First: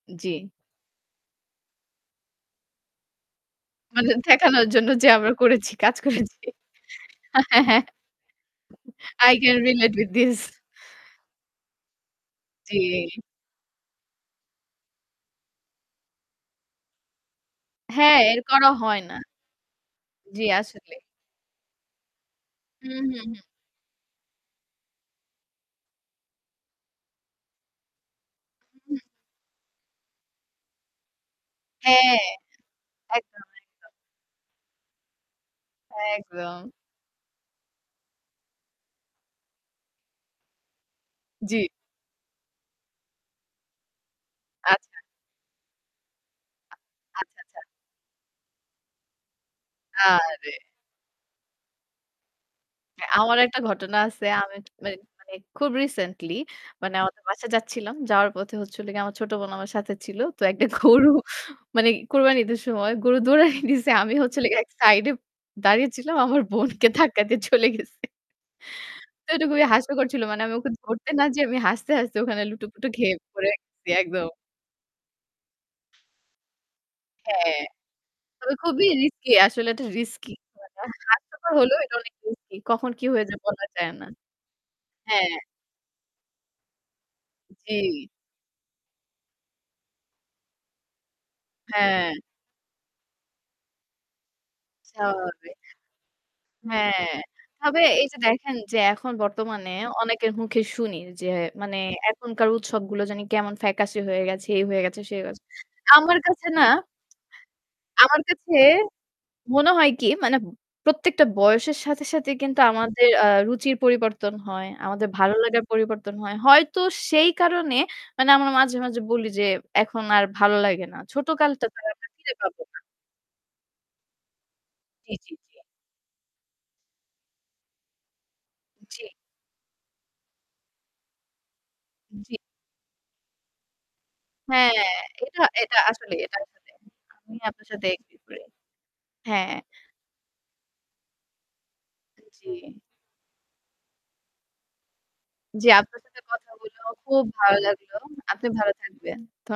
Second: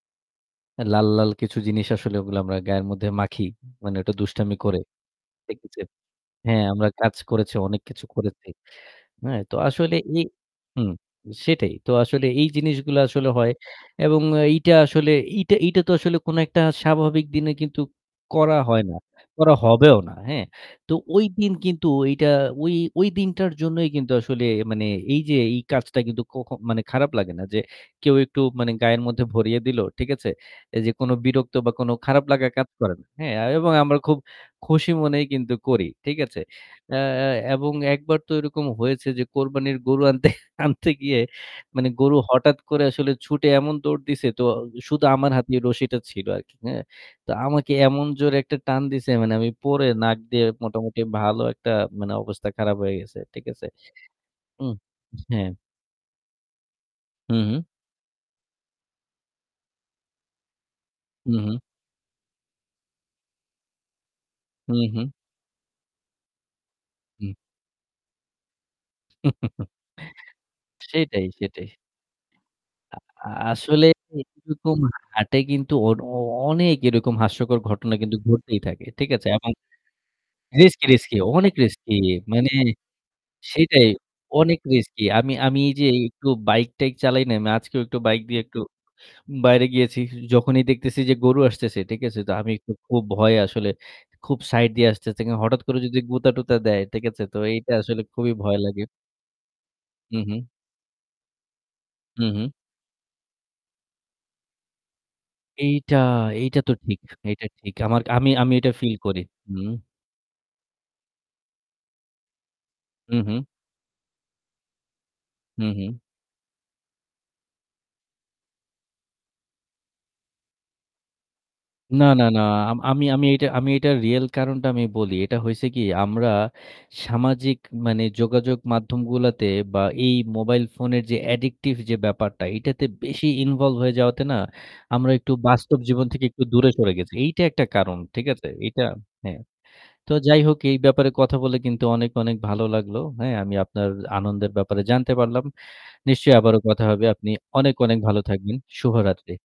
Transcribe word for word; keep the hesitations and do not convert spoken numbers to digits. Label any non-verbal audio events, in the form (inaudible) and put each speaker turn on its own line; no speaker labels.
জি।
হ্যাঁ, লাল, লাল কিছু জিনিস আসলে ওগুলো আমরা গায়ের মধ্যে মাখি। মানে
মানে
ওটা দুষ্টামি
থেকানর
করে।
জন্য যে আমরা
ঠিক
করেছি,
আছে?
কাজ করেছি।
হ্যাঁ, আমরা কাজ
হ্যাঁ,
করেছি,
হ্যাঁ,
অনেক
হ্যাঁ।
কিছু করেছি,
i
হ্যাঁ? তো
can relate
আসলে
with
এই
this.
হুম, সেটাই। তো আসলে এই জিনিসগুলা
জি।
আসলে হয় এবং এইটা আসলে এইটা এইটা তো আসলে কোনো একটা স্বাভাবিক দিনে কিন্তু
হ্যাঁ, এর
করা
করা
হয় না।
হয় না।
করা হবেও না।
জি,
হ্যাঁ? তো
আসলেই।
ওই দিন কিন্তু এইটা ওই
হু,
ওই
হু, হু।
দিনটার জন্যই কিন্তু আসলে মানে এই যে এই কাজটা কিন্তু কখ মানে খারাপ লাগে না যে কেউ একটু মানে
হু।
গায়ের মধ্যে ভরিয়ে দিল। ঠিক আছে? এই যে কোন বিরক্ত বা কোন
হ্যাঁ।
খারাপ লাগা কাজ করে না, হ্যাঁ?
একদম,
এবং
একদম।
আমরা খুব খুশি মনেই কিন্তু করি। ঠিক আছে?
একদম।
অ্যা এবং একবার তো এরকম হয়েছে যে কোরবানির গরু আনতে আনতে গিয়ে
জি।
মানে গরু হঠাৎ করে আসলে ছুটে এমন দৌড় দিছে তো
আচ্ছা।
শুধু আমার হাতে রশিটা ছিল আরকি, হ্যাঁ?
আ
তো
আচ্ছা, আচ্ছা।
আমাকে এমন জোরে একটা টান দিছে মানে আমি পড়ে নাক দিয়ে
আরে।
মোটামুটি ভালো একটা মানে অবস্থা খারাপ হয়ে
হ্যাঁ,
গেছে।
আমার
ঠিক
একটা
আছে?
ঘটনা আছে। আমি
হুম।
মানে মানে
হ্যাঁ।
খুব রিসেন্টলি। মানে আমাদের
হু,
বাসায়
হু।
যাচ্ছিলাম। যাওয়ার পথে হচ্ছিলো গিয়ে আমার ছোট বোন আমার সাথে ছিল। তো একটা গরু
হু, হু।
মানে কুরবানী ঈদের সময় গরু দৌড়ানি দিছে। আমি হচ্ছিলো গিয়ে এক
হু,
সাইডে
হু।
দাঁড়িয়ে ছিলাম। আমার বোনকে ধাক্কা
উহ।
দিয়ে চলে গেছে। তো এটা খুবই
(chuckles)
হাস্যকর ছিল। মানে আমি ওকে ধরতে না
সেইটাই,
যে আমি
সেটাই।
হাসতে, হাসতে ওখানে লুটোপুটো
আ
খেয়ে পড়ে
আসলে
গেছি একদম।
এরকম হাটে কিন্তু অ অনেক এরকম
হ্যাঁ।
হাস্যকর ঘটনা কিন্তু
তবে
ঘটতেই থাকে।
খুবই
ঠিক আছে?
রিস্কি,
এবং
আসলে এটা রিস্কি।
রিস্কি,
মানে
রিস্কি,
হাস্যকর
অনেক
হলেও
রিস্কি।
এটা অনেক
মানে
রিস্কি কখন কি হয়ে যায় বলা
সেটাই
যায় না।
অনেক রিস্কি। আমি
হ্যাঁ।
আমি যে একটু বাইক-টাইক চালাই না? আমি আজকেও একটু
জী।
বাইক দিয়ে একটু বাইরে গিয়েছি। যখনই দেখতেছি যে গরু আসতেছে। ঠিক
হ্যাঁ।
আছে? তো আমি একটু খুব ভয়ে আসলে খুব সাইড দিয়ে আসতেছি। কারন
স্বাভাবিক।
হঠাৎ করে যদি গুতা-টুতা দেয়, ঠিক
হ্যাঁ।
আছে? তো এইটা
তবে
আসলে
এই যে
খুবই
দেখেন,
ভয়
যে
লাগে।
এখন বর্তমানে
হু,
অনেকের
হু।
মুখে শুনি যে মানে
হু,
এখনকার
হু।
উৎসবগুলো জানি কেমন ফ্যাকাসে হয়ে গেছে, এই হয়ে গেছে, সেই হয়ে গেছে।
এইটা,
আমার কাছে
এইটা
না,
তো ঠিক। এইটা ঠিক। আমারক
আমার
আমি, আমি
কাছে
এটা ফিল করি। হুম।
মনে হয় কি, মানে প্রত্যেকটা বয়সের সাথে, সাথে কিন্তু আমাদের
হু,
আ
হু।
রুচির পরিবর্তন হয়। আমাদের ভালো
হু,
লাগার
হু।
পরিবর্তন হয়। হয়তো সেই কারণে মানে আমরা মাঝে, মাঝে বলি যে, "এখন আর ভালো লাগে না। ছোট কালটা তো আর
না, না,
ফিরে
না। আম
পাবোনা।"
আমি, আমি এইটা আমি এটার রিয়েল কারণটা আমি
জি,
বলি।
জি,
এটা
জি।
হইছে কি আমরা সামাজিক মানে যোগাযোগ
জি।
মাধ্যমগুলাতে বা এই মোবাইল ফোনের যে addictive যে
জি।
ব্যাপারটা এটাতে বেশি involved হয়ে যাওয়াতে না
হ্যাঁ,
আমরা একটু
এটা এটা
বাস্তব জীবন
আসলেই,
থেকে
এটা
একটু দূরে
আসলেই।
সরে গেছি।
আমি
এইটা একটা
আপনার সাথে
কারণ।
এগ্রি
ঠিক
করি।
আছে? এইটা হ্যাঁ।
হ্যাঁ।
তো যাই হোক এই ব্যাপারে কথা বলে কিন্তু অনেক,
উম
অনেক ভালো
জি।
লাগলো, হ্যাঁ? আমি আপনার আনন্দের ব্যাপারে জানতে পারলাম।
জি, আপনার সাথে
নিশ্চয়ই
কথা
আবারো কথা
বলেও
হবে।
খুব
আপনি
ভালো
অনেক,
লাগলো।
অনেক ভালো
আপনি
থাকবেন।
ভালো থাকবেন।
শুভরাত্রি।
ধ